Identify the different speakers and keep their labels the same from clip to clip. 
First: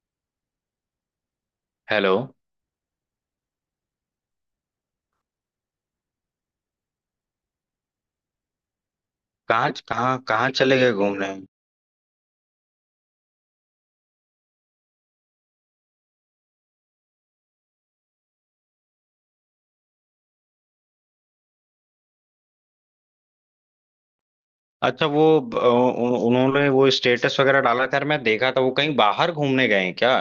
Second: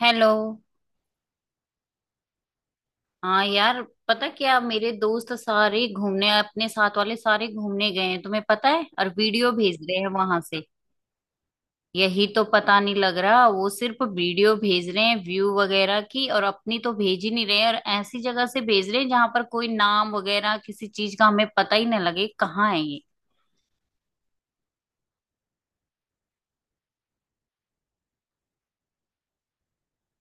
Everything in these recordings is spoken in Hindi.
Speaker 1: हेलो।
Speaker 2: हेलो।
Speaker 1: हाँ यार। पता क्या, मेरे दोस्त सारे घूमने, अपने साथ वाले सारे घूमने गए हैं तुम्हें पता है, और वीडियो
Speaker 2: कहाँ
Speaker 1: भेज रहे हैं
Speaker 2: कहाँ
Speaker 1: वहां
Speaker 2: कहाँ
Speaker 1: से।
Speaker 2: चले गए घूमने?
Speaker 1: यही तो पता नहीं लग रहा, वो सिर्फ वीडियो भेज रहे हैं व्यू वगैरह की और अपनी तो भेज ही नहीं रहे हैं, और ऐसी जगह से भेज रहे हैं जहां पर कोई नाम वगैरह किसी चीज का हमें पता ही ना लगे कहाँ है ये।
Speaker 2: अच्छा, वो उन्होंने वो स्टेटस वगैरह डाला खैर मैं देखा था, वो कहीं बाहर घूमने गए हैं क्या?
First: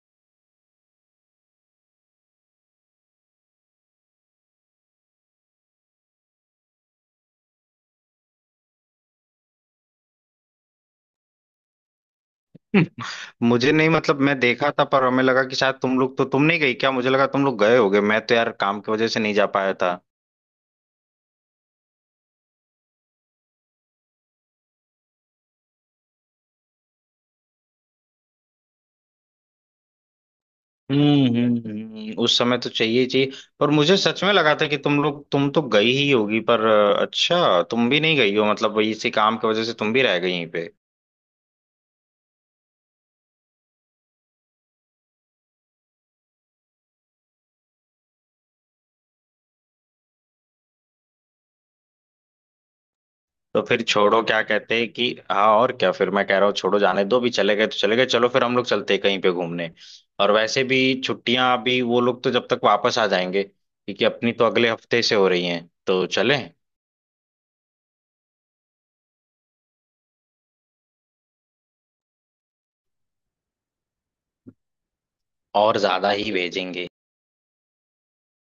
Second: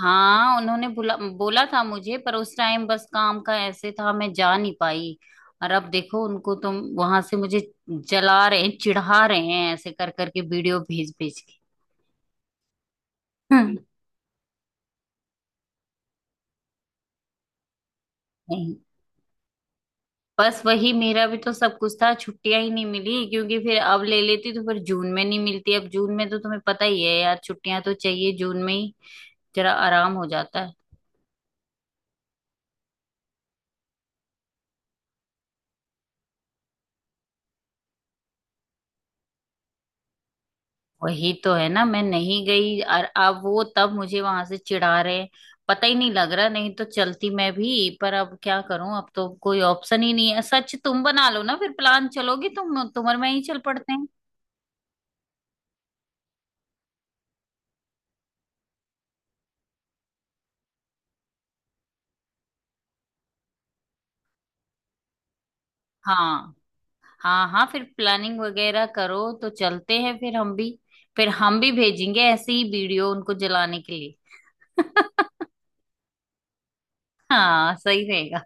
Speaker 1: हाँ, उन्होंने बुला बोला था मुझे, पर उस टाइम बस काम का ऐसे था मैं जा नहीं पाई। और अब देखो उनको, तुम वहां से मुझे जला रहे हैं, चिढ़ा रहे हैं ऐसे कर करके वीडियो भेज भेज के।
Speaker 2: मुझे
Speaker 1: हम्म।
Speaker 2: नहीं, मतलब मैं देखा था पर हमें लगा कि शायद तुम लोग तो तुम नहीं गई क्या, मुझे लगा तुम लोग गए होगे। मैं तो यार
Speaker 1: नहीं,
Speaker 2: काम की वजह से नहीं जा पाया था।
Speaker 1: बस वही मेरा भी तो सब कुछ था, छुट्टियां ही नहीं मिली, क्योंकि फिर अब ले लेती तो फिर जून में नहीं मिलती, अब जून में तो तुम्हें पता ही है यार, छुट्टियां तो चाहिए जून में ही, जरा आराम हो जाता है।
Speaker 2: उस समय तो चाहिए ही चाहिए। पर मुझे सच में लगा था कि तुम तो गई ही होगी पर अच्छा तुम भी नहीं गई हो, मतलब वही इसी काम की वजह से तुम भी रह गई यहीं पे।
Speaker 1: वही तो है ना, मैं नहीं गई और अब वो तब मुझे वहां से चिढ़ा रहे हैं। पता ही नहीं लग रहा, नहीं तो चलती मैं भी, पर अब क्या करूं, अब तो कोई ऑप्शन ही नहीं है। सच, तुम बना लो ना फिर प्लान, चलोगी तुम और मैं ही चल
Speaker 2: तो फिर
Speaker 1: पड़ते हैं।
Speaker 2: छोड़ो, क्या कहते हैं कि हाँ और क्या, फिर मैं कह रहा हूँ छोड़ो जाने दो, भी चले गए तो चले गए, चलो फिर हम लोग चलते हैं कहीं पे घूमने। और वैसे भी छुट्टियां अभी, वो लोग तो जब तक वापस आ जाएंगे क्योंकि अपनी तो अगले हफ्ते से हो रही हैं, तो चलें।
Speaker 1: हाँ। हाँ हाँ, फिर प्लानिंग वगैरह करो तो चलते हैं फिर हम भी। फिर हम भी भेजेंगे ऐसे ही वीडियो उनको जलाने के लिए।
Speaker 2: और ज्यादा ही भेजेंगे।
Speaker 1: हाँ सही रहेगा।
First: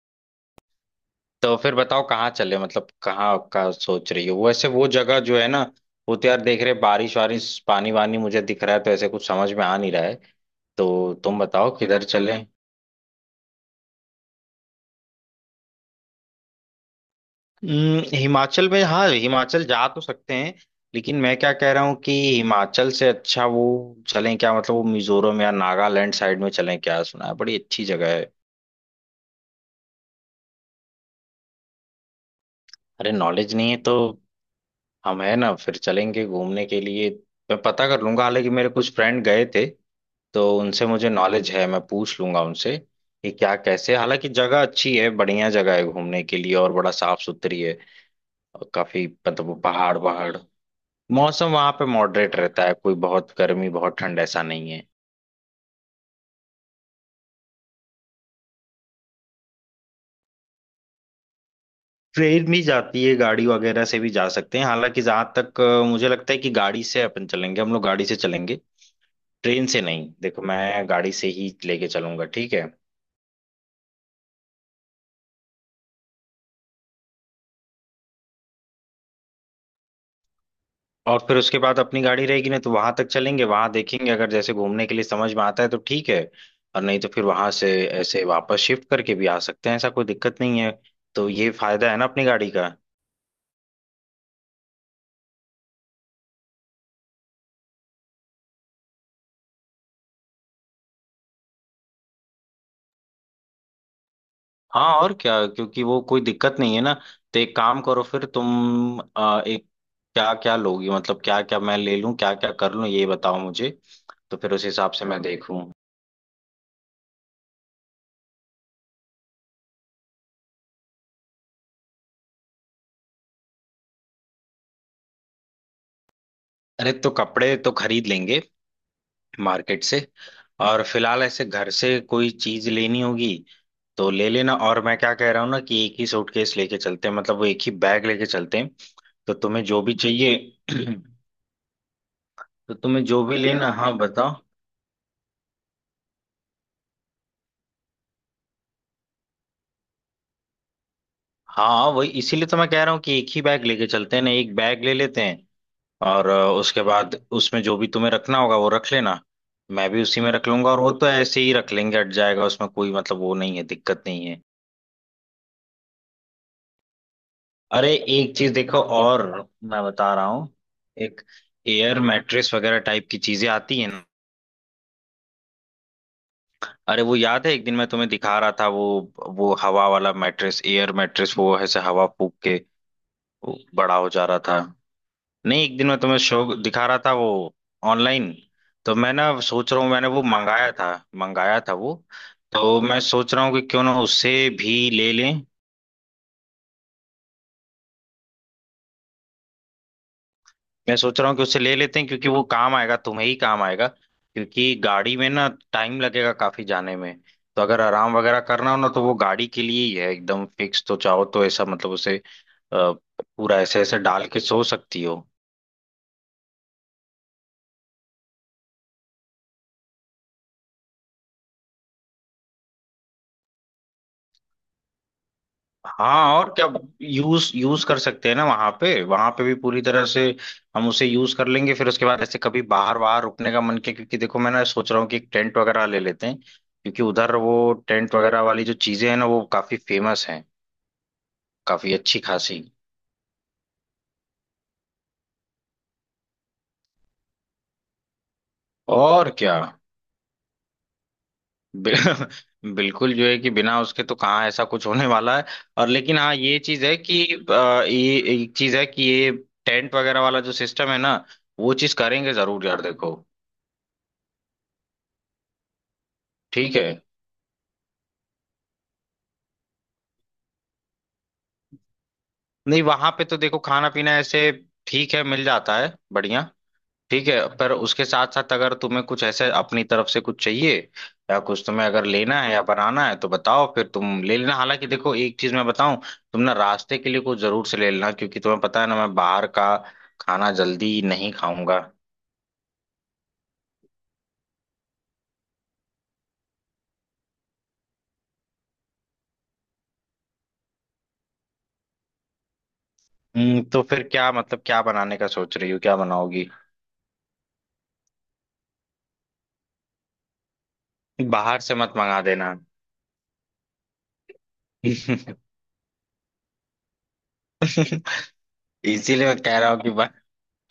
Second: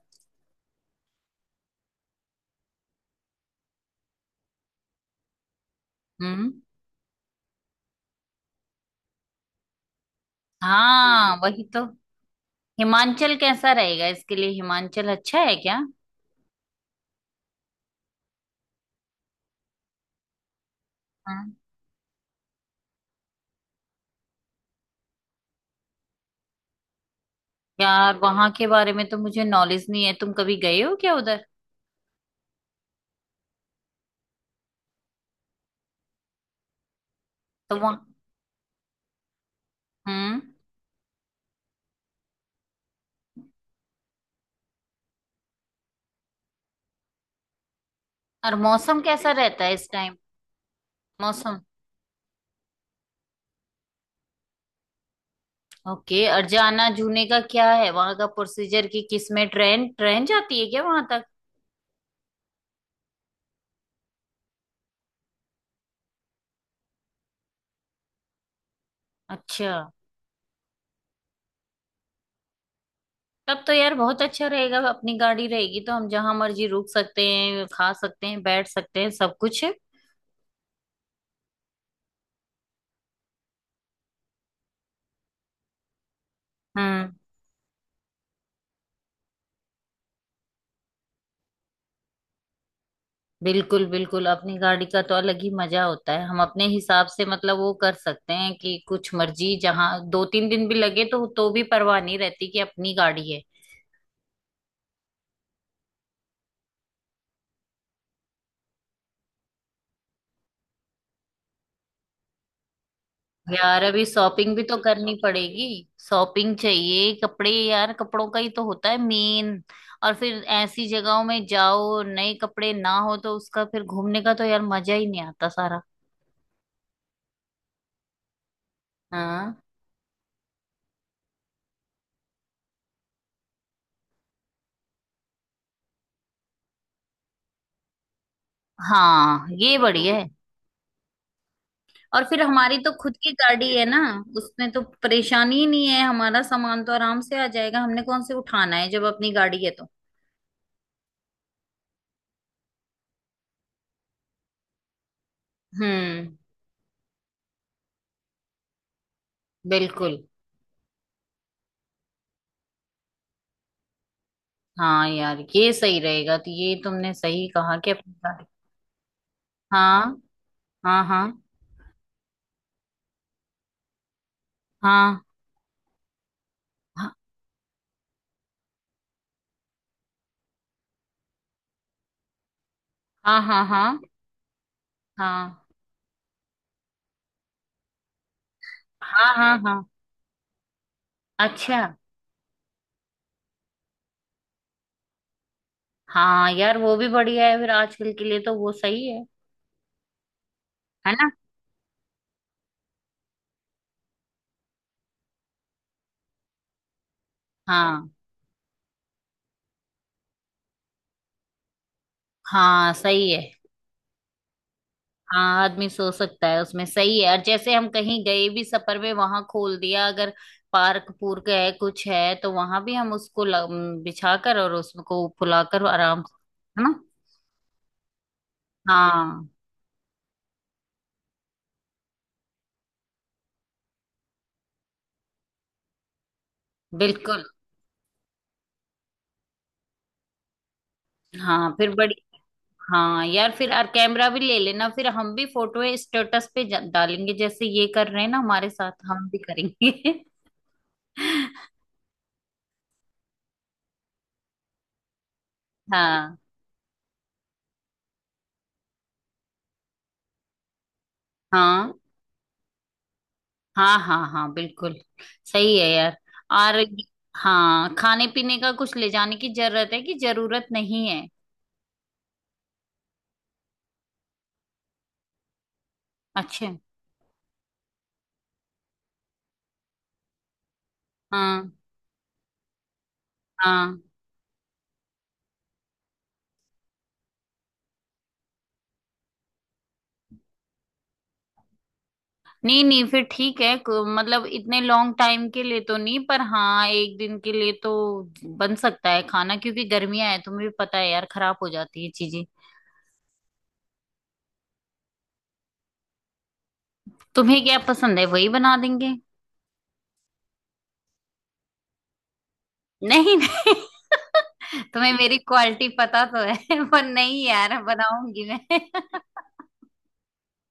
Speaker 2: तो फिर बताओ कहाँ चले, मतलब कहाँ आपका सोच रही हो। वैसे वो जगह जो है ना, वो तो यार
Speaker 1: हम्म।
Speaker 2: देख रहे बारिश वारिश पानी वानी मुझे दिख रहा है, तो ऐसे कुछ समझ में आ नहीं रहा है। तो
Speaker 1: हाँ
Speaker 2: तुम
Speaker 1: वही
Speaker 2: बताओ
Speaker 1: तो।
Speaker 2: किधर चले।
Speaker 1: हिमाचल कैसा रहेगा, इसके लिए हिमाचल अच्छा है क्या?
Speaker 2: हिमाचल में, हाँ हिमाचल जा तो सकते हैं। लेकिन मैं क्या
Speaker 1: हाँ।
Speaker 2: कह रहा हूँ कि हिमाचल से अच्छा वो चलें क्या, मतलब वो मिजोरम या नागालैंड साइड में चलें क्या, सुना है बड़ी अच्छी जगह
Speaker 1: यार
Speaker 2: है।
Speaker 1: वहां के बारे में तो मुझे नॉलेज नहीं है, तुम कभी गए हो क्या उधर?
Speaker 2: अरे नॉलेज नहीं है तो हम है ना, फिर चलेंगे घूमने के लिए। मैं
Speaker 1: तो
Speaker 2: पता
Speaker 1: वहां।
Speaker 2: कर लूंगा, हालांकि मेरे कुछ फ्रेंड गए थे
Speaker 1: हम्म।
Speaker 2: तो उनसे मुझे नॉलेज है, मैं पूछ लूंगा उनसे कि क्या कैसे। हालांकि जगह अच्छी है, बढ़िया जगह है घूमने के लिए और बड़ा साफ सुथरी है।
Speaker 1: और
Speaker 2: और
Speaker 1: मौसम
Speaker 2: काफी,
Speaker 1: कैसा
Speaker 2: मतलब वो
Speaker 1: रहता है इस
Speaker 2: पहाड़
Speaker 1: टाइम?
Speaker 2: पहाड़ मौसम
Speaker 1: मौसम।
Speaker 2: वहां पे मॉडरेट रहता है, कोई बहुत गर्मी बहुत ठंड ऐसा नहीं है।
Speaker 1: ओके, और जाना जूने का क्या है, वहां का प्रोसीजर की किस में, ट्रेन ट्रेन जाती है क्या वहां तक?
Speaker 2: ट्रेन भी जाती है, गाड़ी वगैरह से भी जा सकते हैं, हालांकि जहां तक मुझे लगता है कि गाड़ी से अपन चलेंगे, हम लोग गाड़ी से चलेंगे। ट्रेन
Speaker 1: अच्छा।
Speaker 2: से नहीं, देखो मैं गाड़ी से ही लेके चलूंगा, ठीक है।
Speaker 1: तब तो यार बहुत अच्छा रहेगा, अपनी गाड़ी रहेगी तो हम जहां मर्जी रुक सकते हैं, खा सकते हैं, बैठ सकते हैं, सब कुछ है।
Speaker 2: और फिर उसके बाद अपनी गाड़ी रहेगी ना, तो वहां तक चलेंगे, वहां देखेंगे, अगर जैसे घूमने के लिए समझ में आता है तो ठीक है। और नहीं तो
Speaker 1: हम्म।
Speaker 2: फिर वहां से ऐसे वापस शिफ्ट करके भी आ सकते हैं, ऐसा कोई दिक्कत नहीं है। तो ये फायदा है ना अपनी गाड़ी का।
Speaker 1: बिल्कुल बिल्कुल, अपनी गाड़ी का तो अलग ही मजा होता है, हम अपने हिसाब से मतलब वो कर सकते हैं कि कुछ मर्जी जहाँ दो तीन दिन भी लगे तो भी परवाह नहीं रहती कि अपनी गाड़ी है।
Speaker 2: हाँ और क्या, क्योंकि वो कोई दिक्कत नहीं है ना। तो एक काम करो, फिर तुम एक, क्या क्या लोगी, मतलब क्या क्या मैं ले लूं, क्या क्या कर लूं, ये बताओ मुझे।
Speaker 1: यार अभी
Speaker 2: तो फिर
Speaker 1: शॉपिंग भी
Speaker 2: उस
Speaker 1: तो
Speaker 2: हिसाब से
Speaker 1: करनी
Speaker 2: मैं देखूं।
Speaker 1: पड़ेगी। शॉपिंग चाहिए, कपड़े यार, कपड़ों का ही तो होता है मेन। और फिर ऐसी जगहों में जाओ, नए कपड़े ना हो तो उसका फिर घूमने का तो यार मजा ही नहीं आता सारा।
Speaker 2: अरे तो कपड़े तो खरीद लेंगे
Speaker 1: हाँ।
Speaker 2: मार्केट से। और फिलहाल ऐसे घर से कोई चीज लेनी होगी तो ले लेना। और मैं क्या कह रहा हूँ ना कि एक ही सूटकेस लेके चलते हैं, मतलब वो एक ही बैग लेके चलते हैं। तो
Speaker 1: हाँ
Speaker 2: तुम्हें
Speaker 1: ये
Speaker 2: जो भी
Speaker 1: बढ़िया है।
Speaker 2: चाहिए।
Speaker 1: और फिर
Speaker 2: तो
Speaker 1: हमारी तो
Speaker 2: तुम्हें
Speaker 1: खुद
Speaker 2: जो
Speaker 1: की
Speaker 2: भी
Speaker 1: गाड़ी
Speaker 2: लेना
Speaker 1: है
Speaker 2: हाँ
Speaker 1: ना,
Speaker 2: बताओ।
Speaker 1: उसमें तो परेशानी ही नहीं है, हमारा सामान तो आराम से आ जाएगा, हमने कौन से उठाना है जब अपनी गाड़ी है तो।
Speaker 2: हाँ वही, इसीलिए तो मैं कह रहा हूँ कि एक ही बैग लेके चलते हैं ना, एक बैग ले लेते हैं। और
Speaker 1: हम्म।
Speaker 2: उसके बाद उसमें जो भी तुम्हें रखना होगा वो रख लेना। मैं भी
Speaker 1: बिल्कुल।
Speaker 2: उसी में रख लूंगा, और वो तो ऐसे ही रख लेंगे, हट जाएगा उसमें, कोई मतलब वो नहीं है, दिक्कत नहीं है।
Speaker 1: हाँ यार ये सही रहेगा, तो ये तुमने सही कहा कि
Speaker 2: अरे
Speaker 1: अपनी
Speaker 2: एक
Speaker 1: गाड़ी।
Speaker 2: चीज देखो और, मैं बता
Speaker 1: हाँ।
Speaker 2: रहा हूँ।
Speaker 1: हाँ
Speaker 2: एक
Speaker 1: हाँ।
Speaker 2: एयर मैट्रेस वगैरह टाइप की चीजें आती है ना।
Speaker 1: हाँ।
Speaker 2: अरे वो याद है, एक दिन मैं तुम्हें दिखा रहा था वो हवा वाला मैट्रेस, एयर मैट्रेस, वो ऐसे हवा फूक के
Speaker 1: हाँ
Speaker 2: वो
Speaker 1: हाँ।
Speaker 2: बड़ा
Speaker 1: हाँ
Speaker 2: हो जा रहा था। नहीं
Speaker 1: हाँ।
Speaker 2: एक दिन मैं तुम्हें शो दिखा रहा था वो, ऑनलाइन। तो मैं ना
Speaker 1: हाँ हाँ।
Speaker 2: सोच
Speaker 1: हाँ।
Speaker 2: रहा हूँ मैंने वो मंगाया था, मंगाया था
Speaker 1: अच्छा।
Speaker 2: वो। तो मैं सोच रहा हूँ कि क्यों ना उससे भी ले लें।
Speaker 1: हाँ यार वो भी बढ़िया है, फिर आजकल के लिए तो वो सही है।
Speaker 2: मैं
Speaker 1: है
Speaker 2: सोच रहा
Speaker 1: ना।
Speaker 2: हूँ कि उससे ले लेते हैं, क्योंकि वो काम आएगा, तुम्हें ही काम आएगा, क्योंकि गाड़ी में ना टाइम लगेगा काफी जाने में। तो अगर
Speaker 1: हाँ।
Speaker 2: आराम वगैरह करना हो ना, तो वो गाड़ी के लिए ही है एकदम फिक्स, तो चाहो तो ऐसा मतलब उसे अ,
Speaker 1: हाँ सही है।
Speaker 2: पूरा ऐसे ऐसे डाल के सो सकती हो।
Speaker 1: हाँ आदमी सो सकता है उसमें, सही है, और जैसे हम कहीं गए भी सफर में, वहां खोल दिया, अगर पार्क पूर्क है कुछ है तो वहां भी हम उसको बिछा कर और उसको फुलाकर आराम
Speaker 2: हाँ और क्या,
Speaker 1: से। है ना।
Speaker 2: यूज यूज कर सकते हैं ना वहां पे, वहां पे
Speaker 1: हाँ।
Speaker 2: भी पूरी तरह से हम उसे यूज कर लेंगे। फिर उसके बाद ऐसे कभी बाहर बाहर रुकने का मन किया, क्योंकि देखो मैं ना सोच रहा हूँ कि एक टेंट वगैरह ले लेते हैं, क्योंकि उधर
Speaker 1: बिल्कुल।
Speaker 2: वो टेंट वगैरह वाली जो चीजें हैं ना वो काफी फेमस हैं,
Speaker 1: हाँ फिर
Speaker 2: काफी
Speaker 1: बड़ी।
Speaker 2: अच्छी खासी।
Speaker 1: हाँ यार फिर और कैमरा भी ले लेना, फिर हम भी फोटो स्टेटस पे डालेंगे, जैसे ये कर रहे हैं ना हमारे साथ, हम
Speaker 2: और
Speaker 1: भी
Speaker 2: क्या।
Speaker 1: करेंगे।
Speaker 2: बि- बिल्कुल जो है कि बिना उसके तो कहाँ ऐसा कुछ होने वाला है। और लेकिन हाँ
Speaker 1: हाँ।
Speaker 2: ये चीज है कि ये टेंट वगैरह वाला जो सिस्टम है ना, वो
Speaker 1: हाँ
Speaker 2: चीज करेंगे जरूर यार देखो।
Speaker 1: हाँ। हाँ हाँ। बिल्कुल। सही है यार।
Speaker 2: ठीक
Speaker 1: और
Speaker 2: है।
Speaker 1: हाँ, खाने पीने का कुछ ले जाने की जरूरत है कि जरूरत नहीं है?
Speaker 2: नहीं वहां पे तो देखो खाना पीना ऐसे ठीक है, मिल जाता है बढ़िया।
Speaker 1: अच्छा।
Speaker 2: ठीक है पर उसके साथ साथ अगर तुम्हें कुछ ऐसे अपनी तरफ से कुछ चाहिए या कुछ
Speaker 1: हाँ।
Speaker 2: तुम्हें अगर लेना है या बनाना है तो बताओ, फिर
Speaker 1: हाँ।
Speaker 2: तुम ले लेना। हालांकि देखो एक चीज मैं बताऊं, तुम ना रास्ते के लिए कुछ जरूर से ले लेना, क्योंकि तुम्हें पता है ना मैं बाहर का खाना जल्दी नहीं खाऊंगा।
Speaker 1: नहीं नहीं, फिर ठीक है, मतलब इतने लॉन्ग टाइम के लिए तो नहीं, पर हाँ एक दिन के लिए तो बन सकता है खाना, क्योंकि गर्मियां है तुम्हें भी पता है यार, खराब हो जाती है चीजें।
Speaker 2: तो फिर क्या, मतलब क्या बनाने का सोच रही हो, क्या बनाओगी,
Speaker 1: तुम्हें क्या पसंद है, वही बना देंगे।
Speaker 2: बाहर से मत मंगा देना।
Speaker 1: नहीं नहीं। तुम्हें मेरी क्वालिटी पता तो है। पर नहीं यार, बनाऊंगी मैं।
Speaker 2: इसीलिए मैं कह रहा हूँ कि बस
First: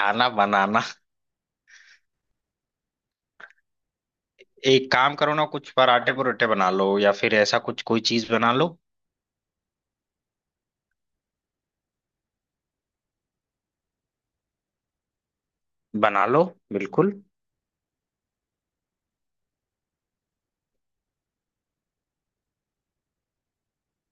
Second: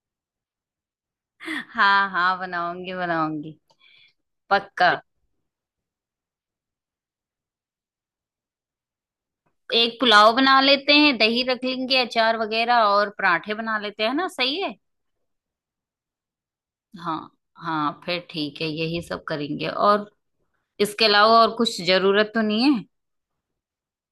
Speaker 2: खाना बनाना।
Speaker 1: हाँ हाँ, बनाऊंगी बनाऊंगी, पक्का।
Speaker 2: एक काम करो ना, कुछ पराठे परोठे बना लो या फिर ऐसा कुछ कोई चीज बना लो।
Speaker 1: एक पुलाव बना लेते हैं, दही रख लेंगे, अचार वगैरह और पराठे बना लेते हैं ना, सही है।
Speaker 2: बना लो बिल्कुल।
Speaker 1: हाँ। हाँ फिर ठीक है, यही सब करेंगे, और इसके अलावा और कुछ जरूरत तो नहीं है।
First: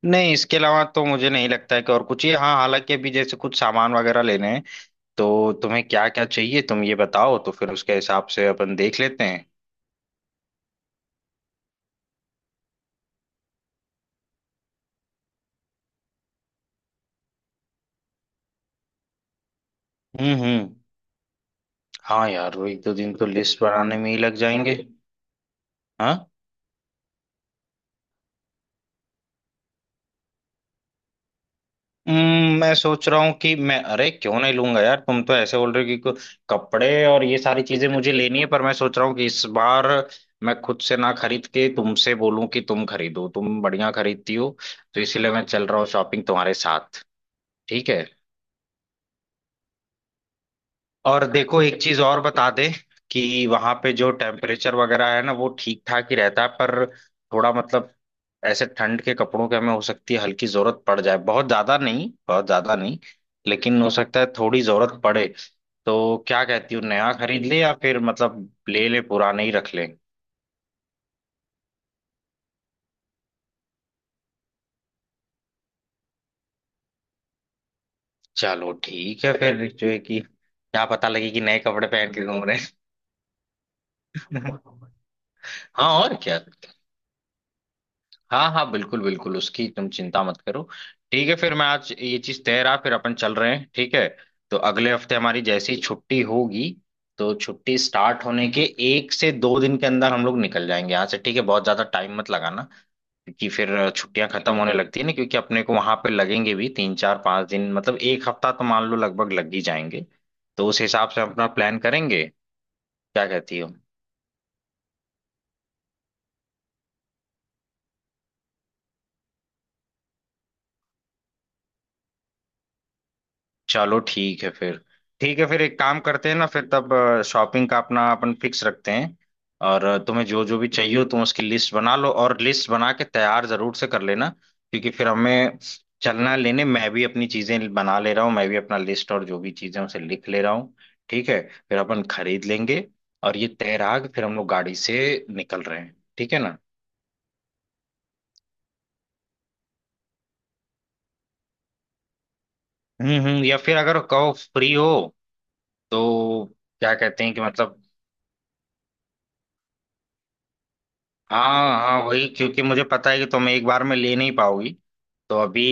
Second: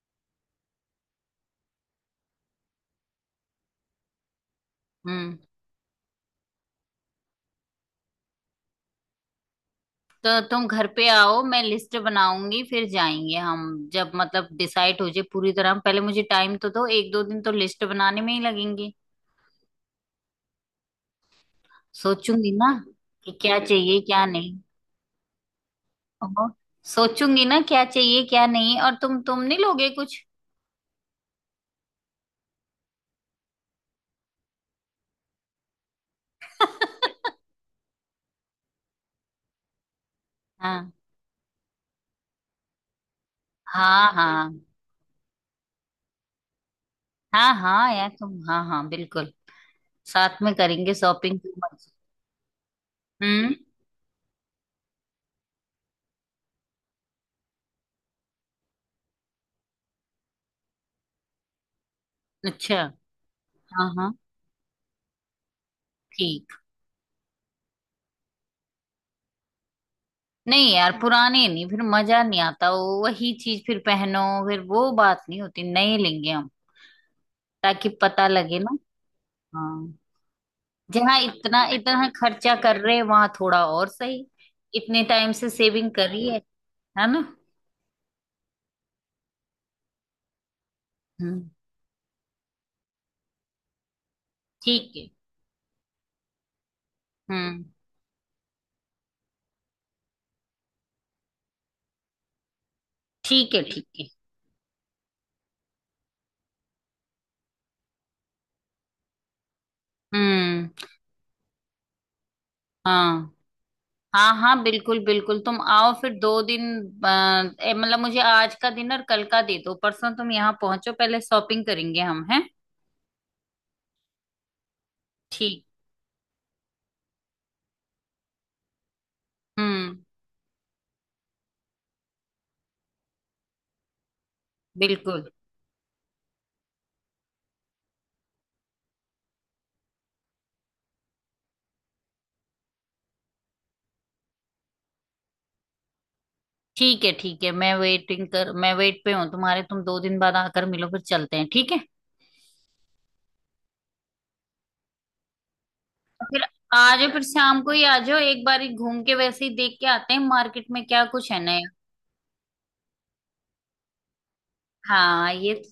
Speaker 2: नहीं इसके अलावा तो मुझे नहीं लगता है कि और कुछ ही, हाँ हालांकि अभी जैसे कुछ सामान वगैरह लेने हैं,
Speaker 1: हम्म।
Speaker 2: तो तुम्हें क्या क्या चाहिए तुम ये बताओ तो फिर उसके हिसाब से अपन देख लेते हैं।
Speaker 1: तो तुम घर पे आओ, मैं लिस्ट बनाऊंगी, फिर जाएंगे हम, जब मतलब डिसाइड हो जाए पूरी तरह। पहले मुझे टाइम तो दो, एक दो दिन तो लिस्ट बनाने में ही लगेंगे,
Speaker 2: हम्म। हाँ
Speaker 1: सोचूंगी
Speaker 2: यार वो
Speaker 1: ना
Speaker 2: एक दो दिन तो
Speaker 1: कि क्या
Speaker 2: लिस्ट बनाने
Speaker 1: चाहिए
Speaker 2: में ही
Speaker 1: क्या
Speaker 2: लग
Speaker 1: नहीं।
Speaker 2: जाएंगे। हाँ।
Speaker 1: ओहो, सोचूंगी ना, क्या चाहिए क्या नहीं, और तुम नहीं लोगे कुछ?
Speaker 2: मैं सोच रहा हूँ कि मैं, अरे क्यों नहीं लूंगा यार, तुम तो ऐसे बोल रहे हो कि कपड़े और ये सारी चीजें मुझे लेनी है, पर मैं सोच रहा हूँ कि इस बार मैं खुद
Speaker 1: हाँ।
Speaker 2: से ना खरीद के तुमसे बोलूं कि तुम खरीदो, तुम बढ़िया
Speaker 1: हाँ
Speaker 2: खरीदती हो।
Speaker 1: हाँ।
Speaker 2: तो इसीलिए मैं चल रहा हूँ शॉपिंग तुम्हारे साथ।
Speaker 1: हाँ
Speaker 2: ठीक
Speaker 1: हाँ
Speaker 2: है।
Speaker 1: यार, तुम, हाँ हाँ बिल्कुल। साथ में करेंगे
Speaker 2: और
Speaker 1: शॉपिंग।
Speaker 2: देखो एक चीज और बता दे कि
Speaker 1: हम्म।
Speaker 2: वहां पे जो टेम्परेचर वगैरह है ना वो ठीक ठाक ही रहता है, पर थोड़ा मतलब ऐसे ठंड के कपड़ों के हमें हो सकती है हल्की जरूरत पड़ जाए, बहुत ज्यादा नहीं, बहुत ज्यादा
Speaker 1: अच्छा।
Speaker 2: नहीं, लेकिन
Speaker 1: हाँ
Speaker 2: हो
Speaker 1: हाँ।
Speaker 2: सकता है थोड़ी जरूरत पड़े। तो क्या
Speaker 1: ठीक।
Speaker 2: कहती हूँ नया खरीद ले या फिर मतलब ले ले पुराने ही रख ले।
Speaker 1: नहीं यार, पुराने नहीं, फिर मजा नहीं आता, वो वही चीज फिर पहनो, फिर वो बात नहीं होती। नए लेंगे हम, ताकि पता लगे
Speaker 2: चलो
Speaker 1: ना।
Speaker 2: ठीक है फिर, जो
Speaker 1: हाँ,
Speaker 2: है कि क्या पता
Speaker 1: जहाँ
Speaker 2: लगे कि नए
Speaker 1: इतना
Speaker 2: कपड़े
Speaker 1: इतना
Speaker 2: पहन के घूम
Speaker 1: खर्चा
Speaker 2: रहे
Speaker 1: कर रहे हैं, वहां थोड़ा और
Speaker 2: हैं।
Speaker 1: सही, इतने टाइम से सेविंग
Speaker 2: हाँ और
Speaker 1: करी है
Speaker 2: क्या।
Speaker 1: है ना।
Speaker 2: हाँ हाँ बिल्कुल बिल्कुल, उसकी तुम चिंता मत करो। ठीक है
Speaker 1: हम्म।
Speaker 2: फिर मैं आज ये चीज तय रहा, फिर अपन चल रहे हैं ठीक है। तो
Speaker 1: ठीक
Speaker 2: अगले
Speaker 1: है।
Speaker 2: हफ्ते हमारी जैसी छुट्टी होगी, तो
Speaker 1: हम्म।
Speaker 2: छुट्टी स्टार्ट होने के एक से दो दिन के अंदर हम लोग निकल जाएंगे यहाँ से, ठीक है, बहुत ज्यादा टाइम मत लगाना, क्योंकि
Speaker 1: ठीक है। ठीक
Speaker 2: फिर
Speaker 1: है।
Speaker 2: छुट्टियां खत्म होने लगती है ना, क्योंकि अपने को वहां पे लगेंगे भी तीन चार पांच दिन, मतलब एक हफ्ता तो मान लो लगभग लग ही जाएंगे। तो उस
Speaker 1: हम्म।
Speaker 2: हिसाब से अपना प्लान करेंगे। क्या
Speaker 1: हाँ
Speaker 2: कहती हो।
Speaker 1: हाँ, हाँ बिल्कुल बिल्कुल, तुम आओ फिर दो दिन। मतलब मुझे आज का दिन और कल का दे दो, परसों तुम यहाँ पहुंचो, पहले शॉपिंग करेंगे हम। हैं।
Speaker 2: चलो ठीक है फिर, ठीक है फिर
Speaker 1: ठीक।
Speaker 2: एक काम करते हैं ना, फिर तब शॉपिंग का अपना अपन फिक्स रखते हैं। और
Speaker 1: हम्म।
Speaker 2: तुम्हें जो जो भी चाहिए हो तुम उसकी लिस्ट बना लो, और लिस्ट बना के तैयार जरूर से कर लेना, क्योंकि फिर
Speaker 1: बिल्कुल।
Speaker 2: हमें चलना है लेने। मैं भी अपनी चीजें बना ले रहा हूँ, मैं भी अपना लिस्ट और जो भी चीजें हैं, उसे लिख ले रहा हूँ। ठीक है, फिर अपन खरीद लेंगे। और ये तैराग फिर हम लोग गाड़ी से निकल रहे हैं, ठीक है ना।
Speaker 1: ठीक है ठीक है, मैं वेटिंग कर, मैं वेट पे हूँ तुम्हारे, तुम दो दिन बाद आकर मिलो, फिर चलते हैं ठीक है।
Speaker 2: हम्म, या फिर अगर कहो फ्री हो
Speaker 1: फिर।
Speaker 2: तो, क्या
Speaker 1: आ जाओ फिर
Speaker 2: कहते हैं कि
Speaker 1: शाम को
Speaker 2: मतलब,
Speaker 1: ही आ जाओ, एक बार ही घूम के वैसे ही देख के आते हैं मार्केट में क्या कुछ है नया।
Speaker 2: हाँ हाँ वही, क्योंकि मुझे पता है कि तुम एक बार में ले नहीं पाओगी,
Speaker 1: हाँ
Speaker 2: तो
Speaker 1: ये।
Speaker 2: अभी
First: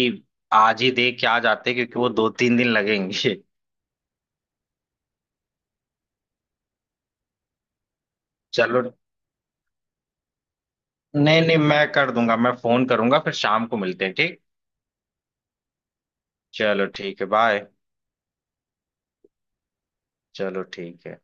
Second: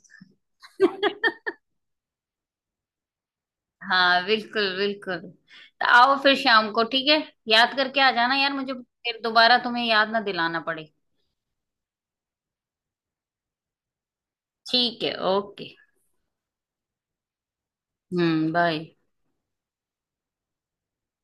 Speaker 2: आज ही देख के आ जाते क्योंकि वो दो तीन दिन लगेंगे।
Speaker 1: हाँ बिल्कुल बिल्कुल, तो आओ फिर शाम को, ठीक है। याद करके आ जाना यार, मुझे
Speaker 2: चलो,
Speaker 1: फिर दोबारा तुम्हें याद ना दिलाना पड़े।
Speaker 2: नहीं नहीं मैं कर दूंगा, मैं फोन करूंगा, फिर शाम को मिलते हैं, ठीक।
Speaker 1: ठीक है, ओके।
Speaker 2: चलो ठीक है, बाय।
Speaker 1: हम्म, बाय।
Speaker 2: चलो ठीक है।